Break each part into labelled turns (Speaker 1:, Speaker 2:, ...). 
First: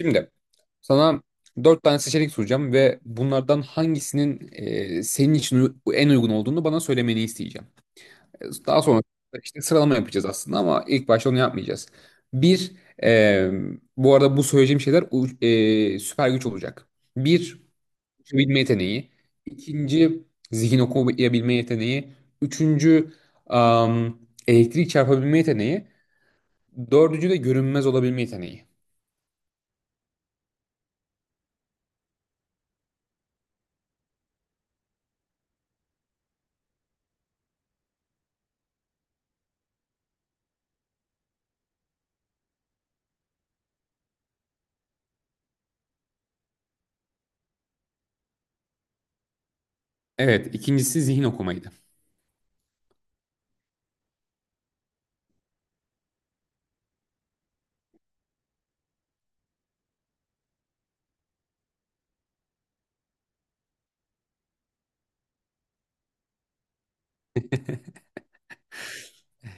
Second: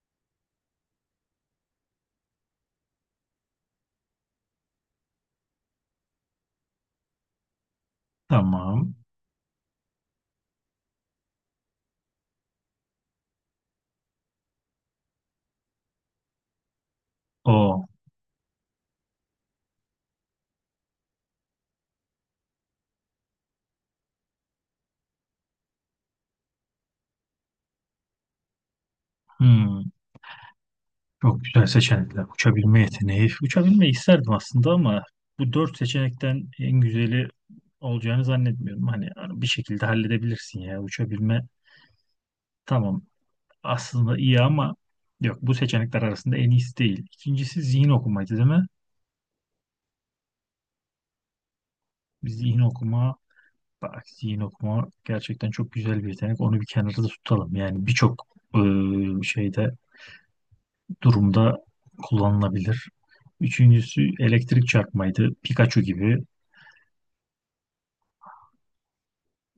Speaker 1: Şimdi sana dört tane seçenek soracağım ve bunlardan hangisinin senin için en uygun olduğunu bana söylemeni isteyeceğim. Daha
Speaker 2: Tamam.
Speaker 1: sonra işte sıralama yapacağız aslında ama ilk başta onu yapmayacağız. Bir, e, bu arada bu söyleyeceğim şeyler süper güç olacak. Bir,
Speaker 2: O.
Speaker 1: uçabilme yeteneği. İkinci, zihin okuyabilme yeteneği. Üçüncü, am, elektrik çarpabilme yeteneği. Dördüncü de görünmez olabilme yeteneği.
Speaker 2: Hmm. Çok güzel seçenekler. Uçabilme yeteneği. Uçabilmeyi isterdim aslında ama bu dört seçenekten en güzeli olacağını zannetmiyorum. Hani bir şekilde halledebilirsin ya. Uçabilme tamam, aslında iyi ama yok, bu seçenekler arasında en iyisi değil. İkincisi zihin okumaydı, değil mi?
Speaker 1: Evet, ikincisi zihin okumaydı.
Speaker 2: Zihin okuma bak zihin okuma gerçekten çok güzel bir yetenek. Onu bir kenarda tutalım. Yani birçok eee, şeyde durumda kullanılabilir. Üçüncüsü elektrik çarpmaydı. Pikachu gibi.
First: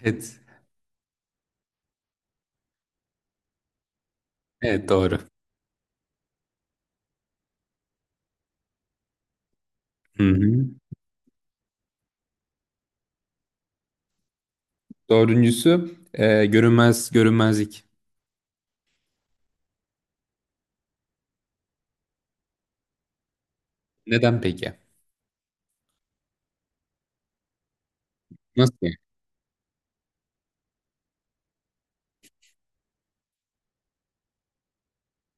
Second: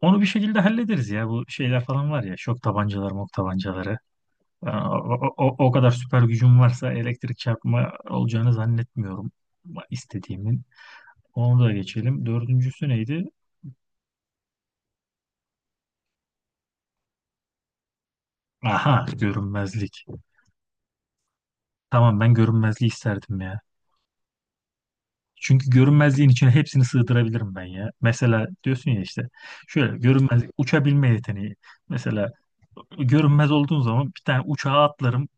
Speaker 2: Onu bir
Speaker 1: Evet.
Speaker 2: şekilde hallederiz ya. Bu şeyler falan var ya. Şok tabancaları, mok tabancaları.
Speaker 1: Evet,
Speaker 2: Aa,
Speaker 1: doğru.
Speaker 2: o kadar süper gücüm varsa elektrik çarpma olacağını zannetmiyorum, ama
Speaker 1: Hı
Speaker 2: istediğimin.
Speaker 1: hı.
Speaker 2: Onu da geçelim. Dördüncüsü neydi?
Speaker 1: Dördüncüsü görünmezlik.
Speaker 2: Aha, görünmezlik. Tamam, ben görünmezliği isterdim ya.
Speaker 1: Neden peki?
Speaker 2: Çünkü görünmezliğin içine hepsini sığdırabilirim ben ya. Mesela
Speaker 1: Nasıl
Speaker 2: diyorsun
Speaker 1: yani?
Speaker 2: ya işte, şöyle görünmezlik, uçabilme yeteneği. Mesela görünmez olduğun zaman bir tane uçağa atlarım,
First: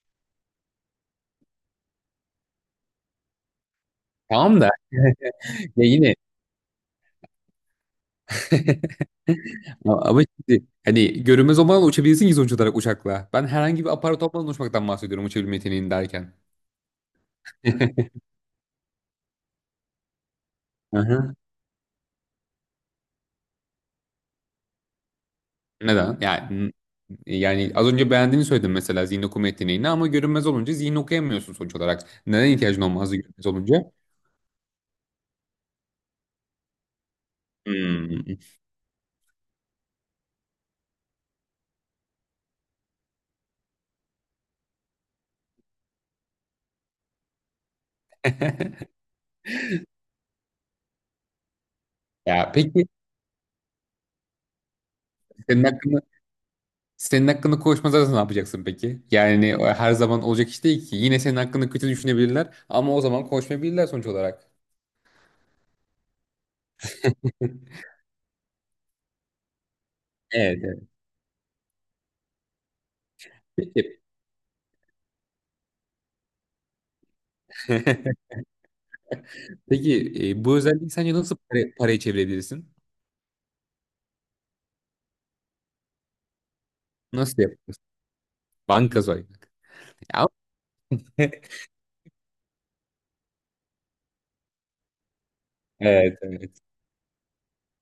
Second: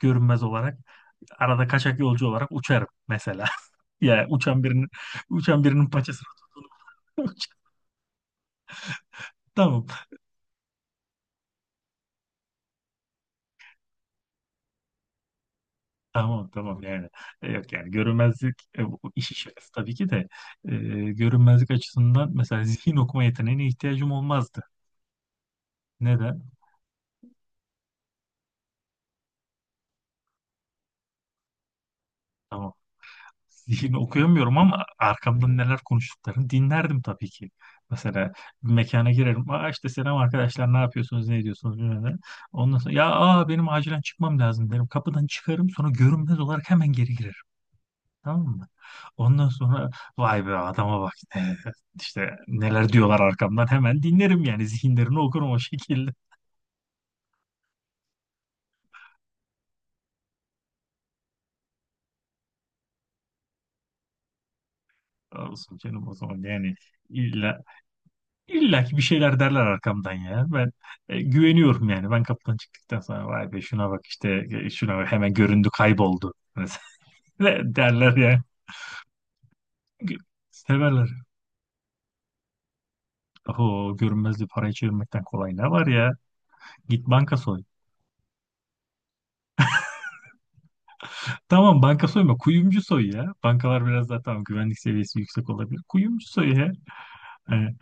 Speaker 2: görünmez olarak. Arada kaçak yolcu olarak uçarım mesela. Ya
Speaker 1: Tamam
Speaker 2: uçan
Speaker 1: da,
Speaker 2: birinin
Speaker 1: ya yine
Speaker 2: paçasını tutun. Tamam,
Speaker 1: ama şimdi hani görünmez olmadan uçabilirsin ki sonuç olarak uçakla. Ben herhangi bir aparat olmadan uçmaktan bahsediyorum uçabilme yeteneğini derken.
Speaker 2: tamam, tamam yani. Yok yani, görünmezlik bu işi şakası tabii ki de, e, görünmezlik açısından mesela zihin okuma yeteneğine ihtiyacım olmazdı.
Speaker 1: Neden?
Speaker 2: Neden?
Speaker 1: Yani az önce beğendiğini söyledin mesela zihin okuma yeteneğini, ama görünmez olunca zihin okuyamıyorsun sonuç olarak. Neden
Speaker 2: Tamam.
Speaker 1: ihtiyacın olmazdı görünmez olunca?
Speaker 2: Zihin okuyamıyorum ama arkamdan neler konuştuklarını dinlerdim tabii ki. Mesela
Speaker 1: Hmm.
Speaker 2: bir mekana girerim. Aa, işte selam arkadaşlar, ne yapıyorsunuz, ne ediyorsunuz, bilmem ne. Ondan sonra ya, aa, benim acilen çıkmam lazım derim. Kapıdan çıkarım, sonra görünmez olarak hemen geri girerim. Tamam mı? Ondan sonra vay be, adama bak ne, işte
Speaker 1: Ya
Speaker 2: neler
Speaker 1: peki,
Speaker 2: diyorlar arkamdan, hemen dinlerim yani, zihinlerini okurum o
Speaker 1: senin hakkında
Speaker 2: şekilde.
Speaker 1: senin hakkında konuşmazlarsa ne yapacaksın peki? Yani o her zaman olacak iş değil ki. Yine senin hakkında kötü düşünebilirler ama o zaman konuşmayabilirler sonuç olarak.
Speaker 2: Sağ olsun canım, o zaman yani. İlla ki bir şeyler derler arkamdan ya.
Speaker 1: Evet,
Speaker 2: Ben
Speaker 1: evet.
Speaker 2: güveniyorum yani. Ben kapıdan çıktıktan sonra vay be şuna
Speaker 1: Peki.
Speaker 2: bak işte, şuna bak, hemen göründü kayboldu. Mesela derler ya.
Speaker 1: Peki,
Speaker 2: Gü-
Speaker 1: bu özelliği
Speaker 2: Severler.
Speaker 1: sence nasıl paraya çevirebilirsin?
Speaker 2: Oho, görünmezliği parayı çevirmekten kolay ne var ya? Git banka
Speaker 1: Nasıl
Speaker 2: soy.
Speaker 1: yaparsın? Banka soymak. Ya-
Speaker 2: Tamam, banka soyma, kuyumcu soy ya. Bankalar biraz daha tamam, güvenlik seviyesi yüksek olabilir.
Speaker 1: Evet,
Speaker 2: Kuyumcu soy
Speaker 1: evet.
Speaker 2: ya. Yani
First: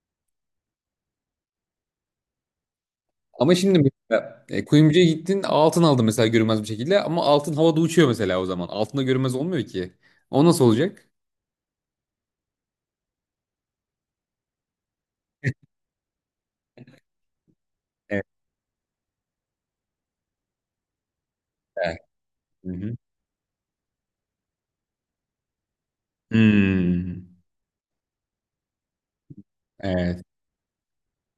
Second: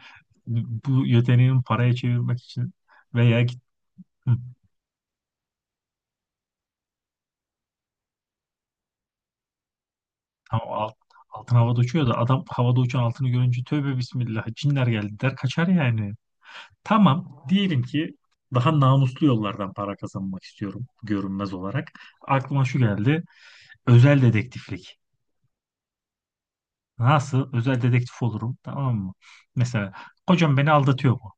Speaker 2: bu yeteneğin paraya çevirmek için, veya
Speaker 1: Ama
Speaker 2: git.
Speaker 1: şimdi mesela kuyumcuya gittin, altın aldın mesela, görünmez bir şekilde, ama altın havada uçuyor mesela o zaman. Altında görünmez olmuyor ki. O
Speaker 2: Tam
Speaker 1: nasıl
Speaker 2: alt,
Speaker 1: olacak?
Speaker 2: altın havada uçuyor da adam havada uçan altını görünce tövbe bismillah, cinler geldi der, kaçar yani. Tamam, diyelim ki
Speaker 1: Evet.
Speaker 2: daha namuslu yollardan para kazanmak istiyorum, görünmez olarak.
Speaker 1: Evet.
Speaker 2: Aklıma
Speaker 1: Hı
Speaker 2: şu
Speaker 1: hı.
Speaker 2: geldi: özel dedektiflik.
Speaker 1: Hmm.
Speaker 2: Nasıl özel dedektif olurum, tamam mı? Mesela,
Speaker 1: Evet.
Speaker 2: kocam beni aldatıyor mu?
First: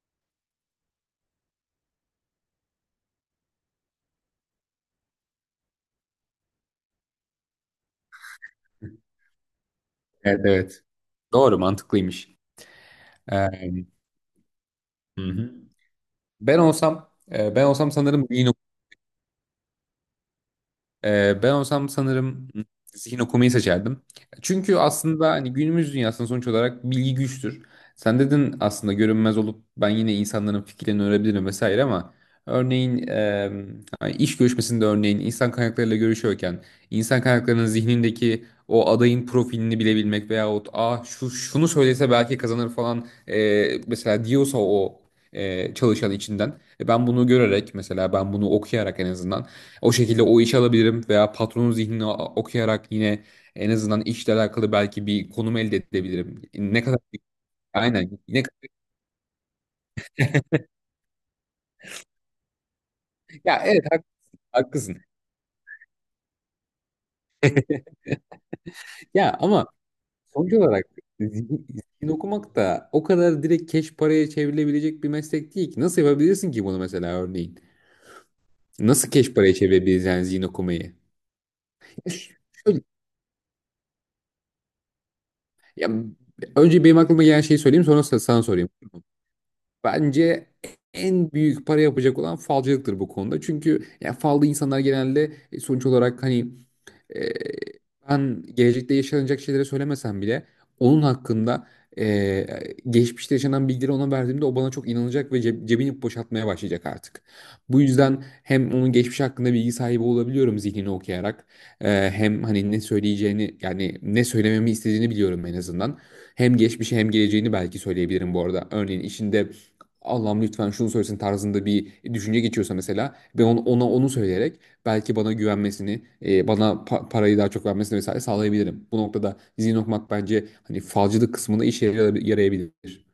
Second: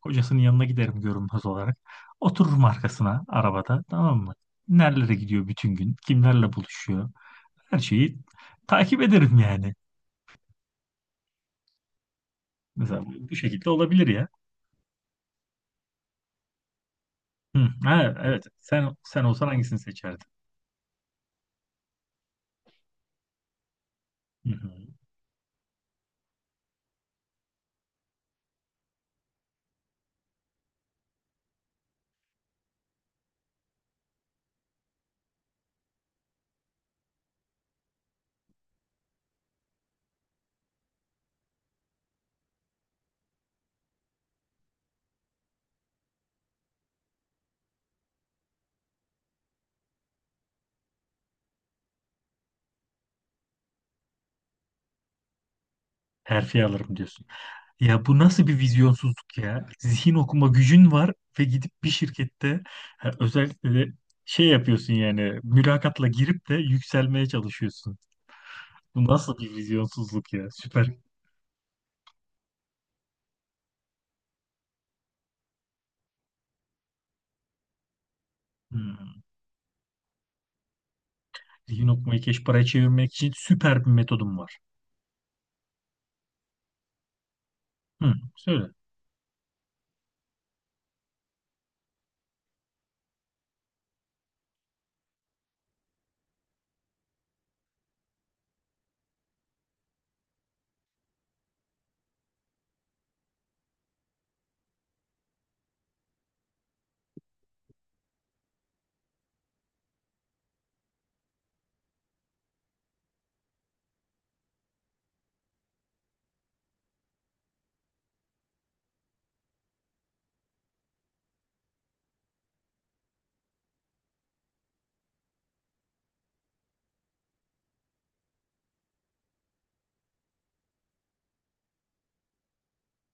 Speaker 2: Kocasının yanına giderim görünmez olarak. Otururum arkasına arabada, tamam mı? Nerelere gidiyor bütün gün? Kimlerle buluşuyor? Her şeyi takip ederim yani.
Speaker 1: Evet, evet. Doğru, mantıklıymış.
Speaker 2: Mesela bu şekilde
Speaker 1: Ee,
Speaker 2: olabilir ya.
Speaker 1: hı hı. Ben olsam e, ben
Speaker 2: Hı,
Speaker 1: olsam
Speaker 2: ha,
Speaker 1: sanırım
Speaker 2: evet.
Speaker 1: yine
Speaker 2: Sen olsan hangisini seçerdin?
Speaker 1: ben olsam sanırım zihin okumayı seçerdim.
Speaker 2: Hı
Speaker 1: Çünkü
Speaker 2: hı.
Speaker 1: aslında hani günümüz dünyasında sonuç olarak bilgi güçtür. Sen dedin aslında görünmez olup ben yine insanların fikirlerini öğrenebilirim vesaire, ama örneğin hani iş görüşmesinde, örneğin insan kaynaklarıyla görüşüyorken, insan kaynaklarının zihnindeki o adayın profilini bilebilmek, veyahut Aa, şu şunu söylese belki kazanır falan, mesela diyorsa o çalışan içinden, ben bunu görerek, mesela ben bunu okuyarak, en azından o şekilde o işi alabilirim, veya patronun zihnini okuyarak yine en azından işle alakalı belki bir konum elde edebilirim.
Speaker 2: Terfi
Speaker 1: Ne
Speaker 2: alırım
Speaker 1: kadar,
Speaker 2: diyorsun. Ya bu
Speaker 1: aynen, ne,
Speaker 2: nasıl bir vizyonsuzluk ya? Zihin okuma gücün var ve gidip bir şirkette, ha,
Speaker 1: ya
Speaker 2: özellikle
Speaker 1: evet,
Speaker 2: de şey yapıyorsun
Speaker 1: haklısın.
Speaker 2: yani, mülakatla girip de yükselmeye çalışıyorsun. Bu
Speaker 1: Ya
Speaker 2: nasıl bir
Speaker 1: ama
Speaker 2: vizyonsuzluk ya?
Speaker 1: sonuç olarak
Speaker 2: Süper.
Speaker 1: zihin, zihin okumak da o kadar direkt keş paraya çevrilebilecek bir meslek değil ki. Nasıl yapabilirsin ki bunu mesela, örneğin?
Speaker 2: Hı.
Speaker 1: Nasıl keş paraya çevirebilirsin yani zihin okumayı?
Speaker 2: Zihin okumayı keş paraya
Speaker 1: Şöyle,
Speaker 2: çevirmek için süper bir metodum var.
Speaker 1: ya, önce benim aklıma gelen şeyi söyleyeyim, sonra
Speaker 2: Hı,
Speaker 1: sana
Speaker 2: söyle.
Speaker 1: sorayım. Bence en büyük para yapacak olan falcılıktır bu konuda. Çünkü yani falda insanlar genelde, sonuç olarak hani, e, ben gelecekte yaşanacak şeyleri söylemesem bile, onun hakkında, e, geçmişte yaşanan bilgileri ona verdiğimde o bana çok inanacak ve cebini boşaltmaya başlayacak artık. Bu yüzden hem onun geçmiş hakkında bilgi sahibi olabiliyorum zihnini okuyarak. Hem hani ne söyleyeceğini, yani ne söylememi istediğini biliyorum en azından. Hem geçmişi hem geleceğini belki söyleyebilirim bu arada. Örneğin işinde Allah'ım lütfen şunu söylesin tarzında bir düşünce geçiyorsa mesela, ben ona onu söyleyerek belki bana güvenmesini, bana parayı daha çok vermesini vesaire sağlayabilirim. Bu noktada izin okumak bence hani falcılık kısmında işe yarayabilir.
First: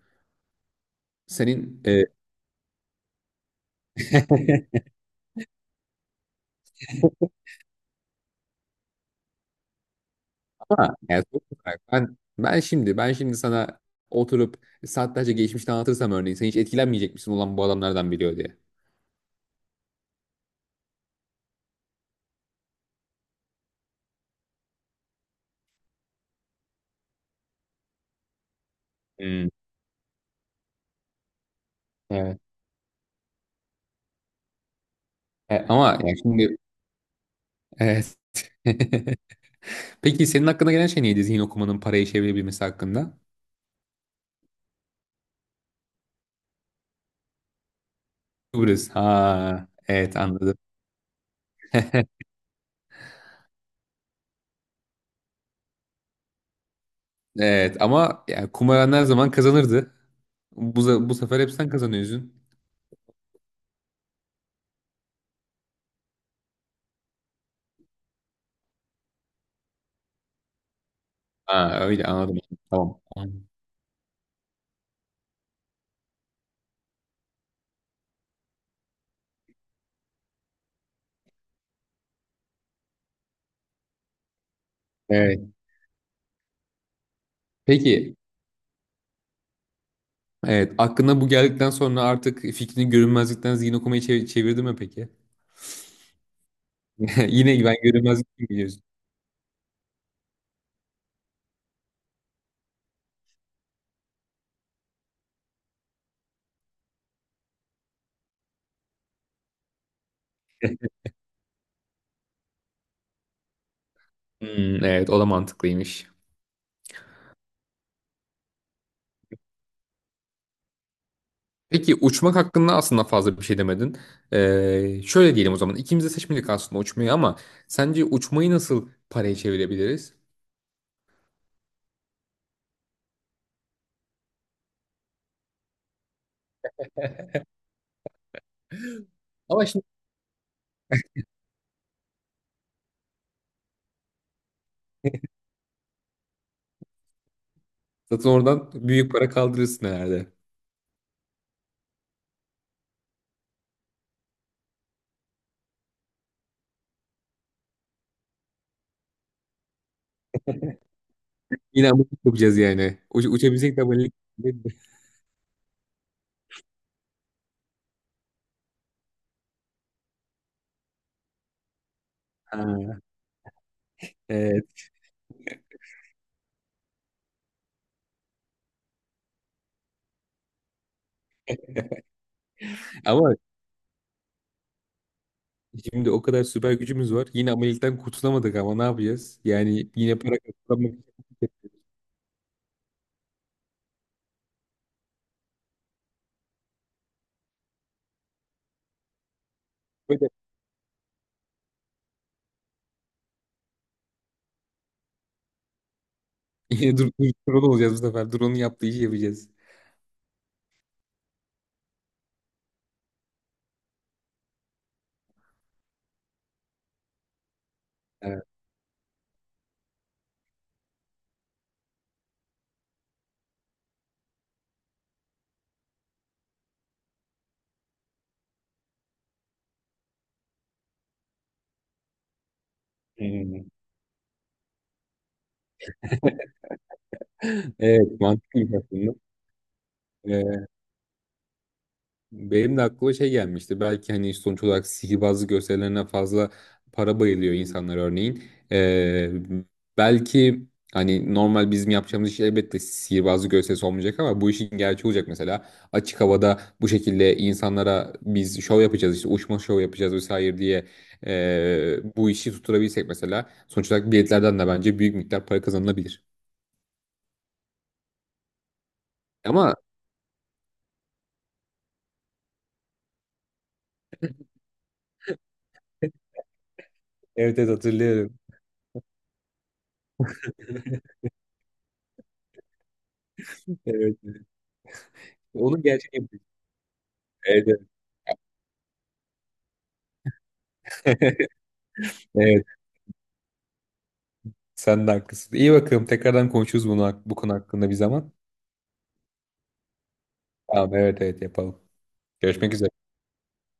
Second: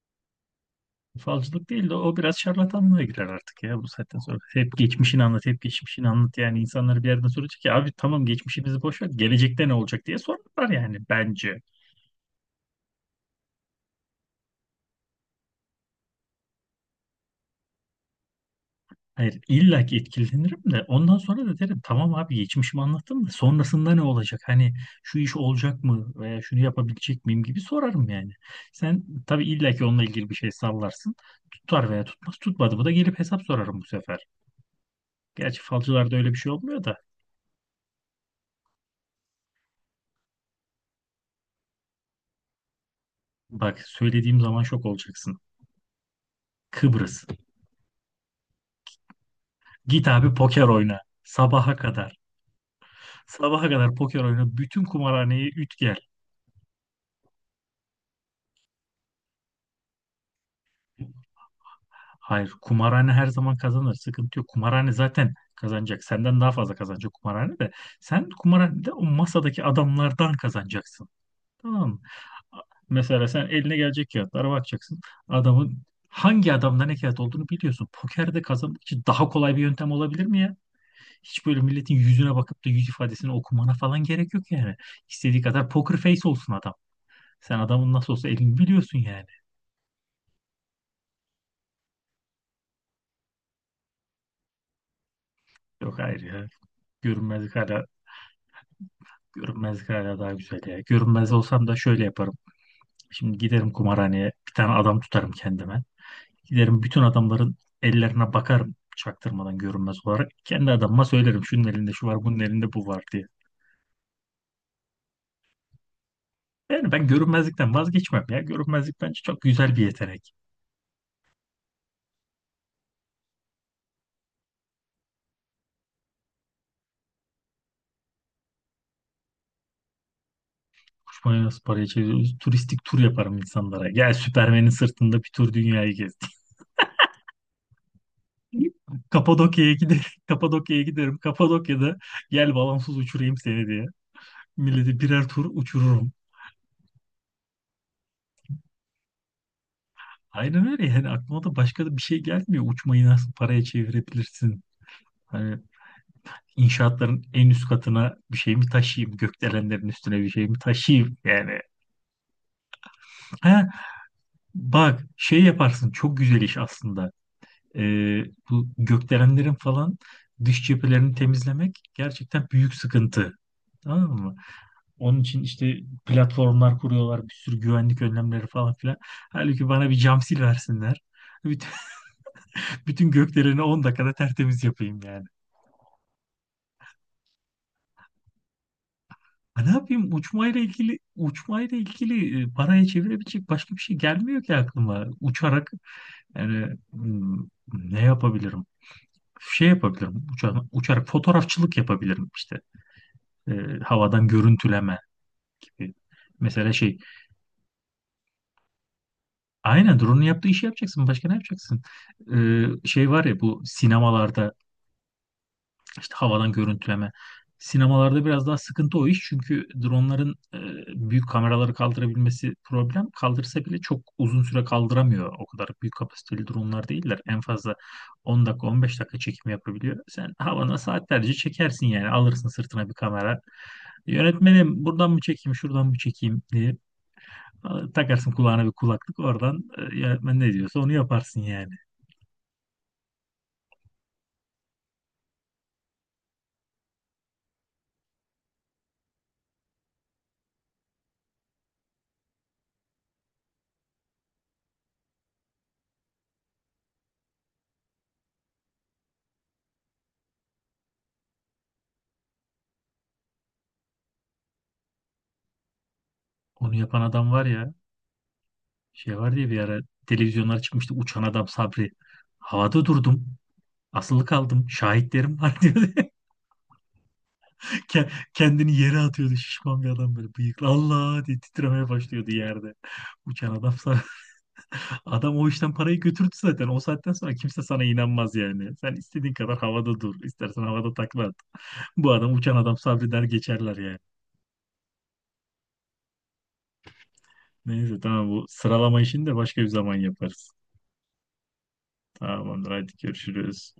Speaker 2: Falcılık
Speaker 1: Senin
Speaker 2: değil de
Speaker 1: e,
Speaker 2: o biraz şarlatanlığa girer artık ya, bu saatten sonra. Hep geçmişini anlat, hep geçmişini anlat. Yani insanları bir yerden soracak ki, abi tamam geçmişimizi boş ver, gelecekte ne olacak diye sorarlar
Speaker 1: Ama
Speaker 2: yani
Speaker 1: yani sonuç
Speaker 2: bence.
Speaker 1: olarak ben şimdi sana oturup saatlerce geçmişte anlatırsam, örneğin sen hiç etkilenmeyecek misin, olan bu adamlardan biliyor diye?
Speaker 2: Hayır, illa ki etkilenirim de ondan sonra da derim tamam abi, geçmişimi anlattım da sonrasında ne olacak? Hani, şu iş olacak mı veya şunu yapabilecek miyim gibi sorarım yani. Sen tabii
Speaker 1: Hmm,
Speaker 2: illa ki onunla ilgili bir şey sallarsın. Tutar veya tutmaz.
Speaker 1: evet.
Speaker 2: Tutmadı mı da gelip hesap sorarım bu sefer.
Speaker 1: E,
Speaker 2: Gerçi
Speaker 1: ama
Speaker 2: falcılarda
Speaker 1: yani
Speaker 2: öyle bir şey
Speaker 1: şimdi,
Speaker 2: olmuyor da.
Speaker 1: evet. Peki senin hakkında gelen şey neydi, zihin okumanın parayı çevirebilmesi hakkında?
Speaker 2: Bak, söylediğim zaman şok olacaksın. Kıbrıs.
Speaker 1: Kıbrıs. Ha,
Speaker 2: Git
Speaker 1: evet,
Speaker 2: abi
Speaker 1: anladım.
Speaker 2: poker oyna. Sabaha kadar. Sabaha kadar poker oyna. Bütün kumarhaneyi üt gel.
Speaker 1: Evet, ama yani kumaran her zaman kazanırdı. Bu sefer hep sen kazanıyorsun.
Speaker 2: Hayır, kumarhane her zaman kazanır. Sıkıntı yok. Kumarhane zaten kazanacak. Senden daha fazla kazanacak kumarhane de. Sen kumarhanede o masadaki adamlardan kazanacaksın.
Speaker 1: Ha,
Speaker 2: Tamam mı?
Speaker 1: öyle anladım. Tamam.
Speaker 2: Mesela sen eline gelecek kağıtlara bakacaksın. Adamın Hangi adamda ne kağıt olduğunu biliyorsun. Pokerde kazanmak için daha kolay bir yöntem olabilir mi ya? Hiç böyle milletin yüzüne bakıp da yüz ifadesini okumana falan gerek yok yani. İstediği
Speaker 1: Evet.
Speaker 2: kadar poker face olsun adam. Sen adamın nasıl
Speaker 1: Peki.
Speaker 2: olsa elini biliyorsun yani.
Speaker 1: Evet. Aklına bu geldikten sonra artık fikrini görünmezlikten zihin okumayı çevirdi mi peki?
Speaker 2: Yok, hayır ya. Görünmezlik
Speaker 1: Yine ben
Speaker 2: hala,
Speaker 1: görünmezlik mi, biliyorsun?
Speaker 2: görünmezlik hala daha güzel ya. Görünmez olsam da şöyle yaparım. Şimdi giderim kumarhaneye, bir tane adam tutarım kendime. Giderim bütün adamların ellerine bakarım çaktırmadan, görünmez olarak. Kendi adamıma söylerim şunun elinde şu var, bunun elinde bu var diye.
Speaker 1: Hmm, evet, o da mantıklıymış.
Speaker 2: Yani ben görünmezlikten vazgeçmem ya. Görünmezlik bence çok güzel bir yetenek.
Speaker 1: Peki uçmak hakkında aslında fazla bir şey demedin. Şöyle diyelim o zaman. İkimiz de seçmedik aslında uçmayı, ama sence uçmayı nasıl paraya çevirebiliriz?
Speaker 2: Kuşmaya nasıl parayı çeviriyoruz? Turistik tur yaparım insanlara. Gel Süpermen'in sırtında bir tur dünyayı gezdik.
Speaker 1: Ama
Speaker 2: Kapadokya'ya
Speaker 1: şimdi
Speaker 2: giderim. Kapadokya'ya giderim. Kapadokya'da, gel balansız uçurayım seni diye. Milleti birer tur uçururum.
Speaker 1: zaten oradan büyük para kaldırırsın herhalde.
Speaker 2: Aynen öyle, yani aklıma da başka da bir şey gelmiyor. Uçmayı nasıl paraya çevirebilirsin? Hani, inşaatların en üst katına bir şey mi taşıyayım? Gökdelenlerin üstüne bir şey mi taşıyayım? Yani,
Speaker 1: Yine abonelik yapacağız yani. Uç,
Speaker 2: ha,
Speaker 1: uçabilsek de abonelik.
Speaker 2: bak şey yaparsın, çok güzel iş aslında. e, Bu gökdelenlerin falan dış cephelerini temizlemek gerçekten büyük
Speaker 1: Ha,
Speaker 2: sıkıntı. Tamam mı?
Speaker 1: evet.
Speaker 2: Onun için işte platformlar kuruyorlar, bir sürü güvenlik önlemleri falan filan. Halbuki bana bir cam sil versinler. Bütün, bütün
Speaker 1: Ama
Speaker 2: gökdeleni 10 dakikada tertemiz yapayım yani.
Speaker 1: şimdi o kadar süper gücümüz var. Yine abonelikten kurtulamadık, ama ne yapacağız?
Speaker 2: Ha, ne
Speaker 1: Yani
Speaker 2: yapayım?
Speaker 1: yine para kazanmak için
Speaker 2: Uçmayla ilgili paraya çevirebilecek başka bir şey gelmiyor ki aklıma. Uçarak yani, ne yapabilirim? Şey yapabilirim.
Speaker 1: böyle.
Speaker 2: Uçarak fotoğrafçılık yapabilirim işte. E, Havadan görüntüleme gibi. Mesela
Speaker 1: Yine
Speaker 2: şey,
Speaker 1: dur, dur, drone olacağız bu sefer. Drone'un yaptığı işi yapacağız.
Speaker 2: aynen drone'un yaptığı işi yapacaksın. Başka ne yapacaksın? Şey var ya bu sinemalarda, işte havadan görüntüleme. Sinemalarda
Speaker 1: Evet.
Speaker 2: biraz daha sıkıntı o iş, çünkü dronların büyük kameraları kaldırabilmesi problem. Kaldırsa bile çok uzun süre kaldıramıyor. O kadar büyük kapasiteli dronlar değiller. En fazla 10 dakika 15 dakika çekim yapabiliyor. Sen havana saatlerce çekersin yani, alırsın sırtına bir kamera.
Speaker 1: Hmm.
Speaker 2: Yönetmenim, buradan mı çekeyim şuradan mı çekeyim diye.
Speaker 1: Evet,
Speaker 2: Takarsın kulağına bir
Speaker 1: mantıklıymış aslında.
Speaker 2: kulaklık, oradan yönetmen ne
Speaker 1: Ee,
Speaker 2: diyorsa onu yaparsın yani.
Speaker 1: Benim de aklıma şey gelmişti. Belki hani sonuç olarak sihirbazlık gösterilerine fazla para bayılıyor insanlar örneğin. Ee, belki hani normal bizim yapacağımız iş elbette sihirbazlık gösterisi olmayacak, ama bu işin gerçeği olacak mesela. Açık havada bu şekilde insanlara biz şov yapacağız, işte uçma şov yapacağız vesaire diye, bu işi tutturabilsek mesela, sonuç olarak biletlerden de bence büyük miktar para kazanılabilir.
Speaker 2: Onu yapan adam var ya, şey var diye bir
Speaker 1: Ama
Speaker 2: ara televizyonlara çıkmıştı, uçan adam Sabri. Havada durdum. Asılı kaldım. Şahitlerim var, diyordu.
Speaker 1: evet, evet, hatırlıyorum.
Speaker 2: Kendini yere atıyordu şişman bir adam, böyle bıyıklı. Allah diye titremeye başlıyordu yerde. Uçan adam Sabri.
Speaker 1: Evet.
Speaker 2: Adam o işten
Speaker 1: Onun
Speaker 2: parayı
Speaker 1: gerçeği.
Speaker 2: götürdü zaten. O saatten sonra kimse
Speaker 1: Evet, evet.
Speaker 2: sana inanmaz yani. Sen istediğin kadar havada dur. İstersen havada takla at. Bu adam uçan
Speaker 1: Evet.
Speaker 2: adam, sabreder geçerler yani.
Speaker 1: Sen de haklısın. İyi, bakalım. Tekrardan konuşuruz bunu, bu konu hakkında bir
Speaker 2: Neyse, tamam
Speaker 1: zaman.
Speaker 2: bu sıralama işini de başka bir zaman yaparız.
Speaker 1: Tamam, evet, evet, yapalım.
Speaker 2: Tamamdır,
Speaker 1: Görüşmek üzere.
Speaker 2: hadi görüşürüz.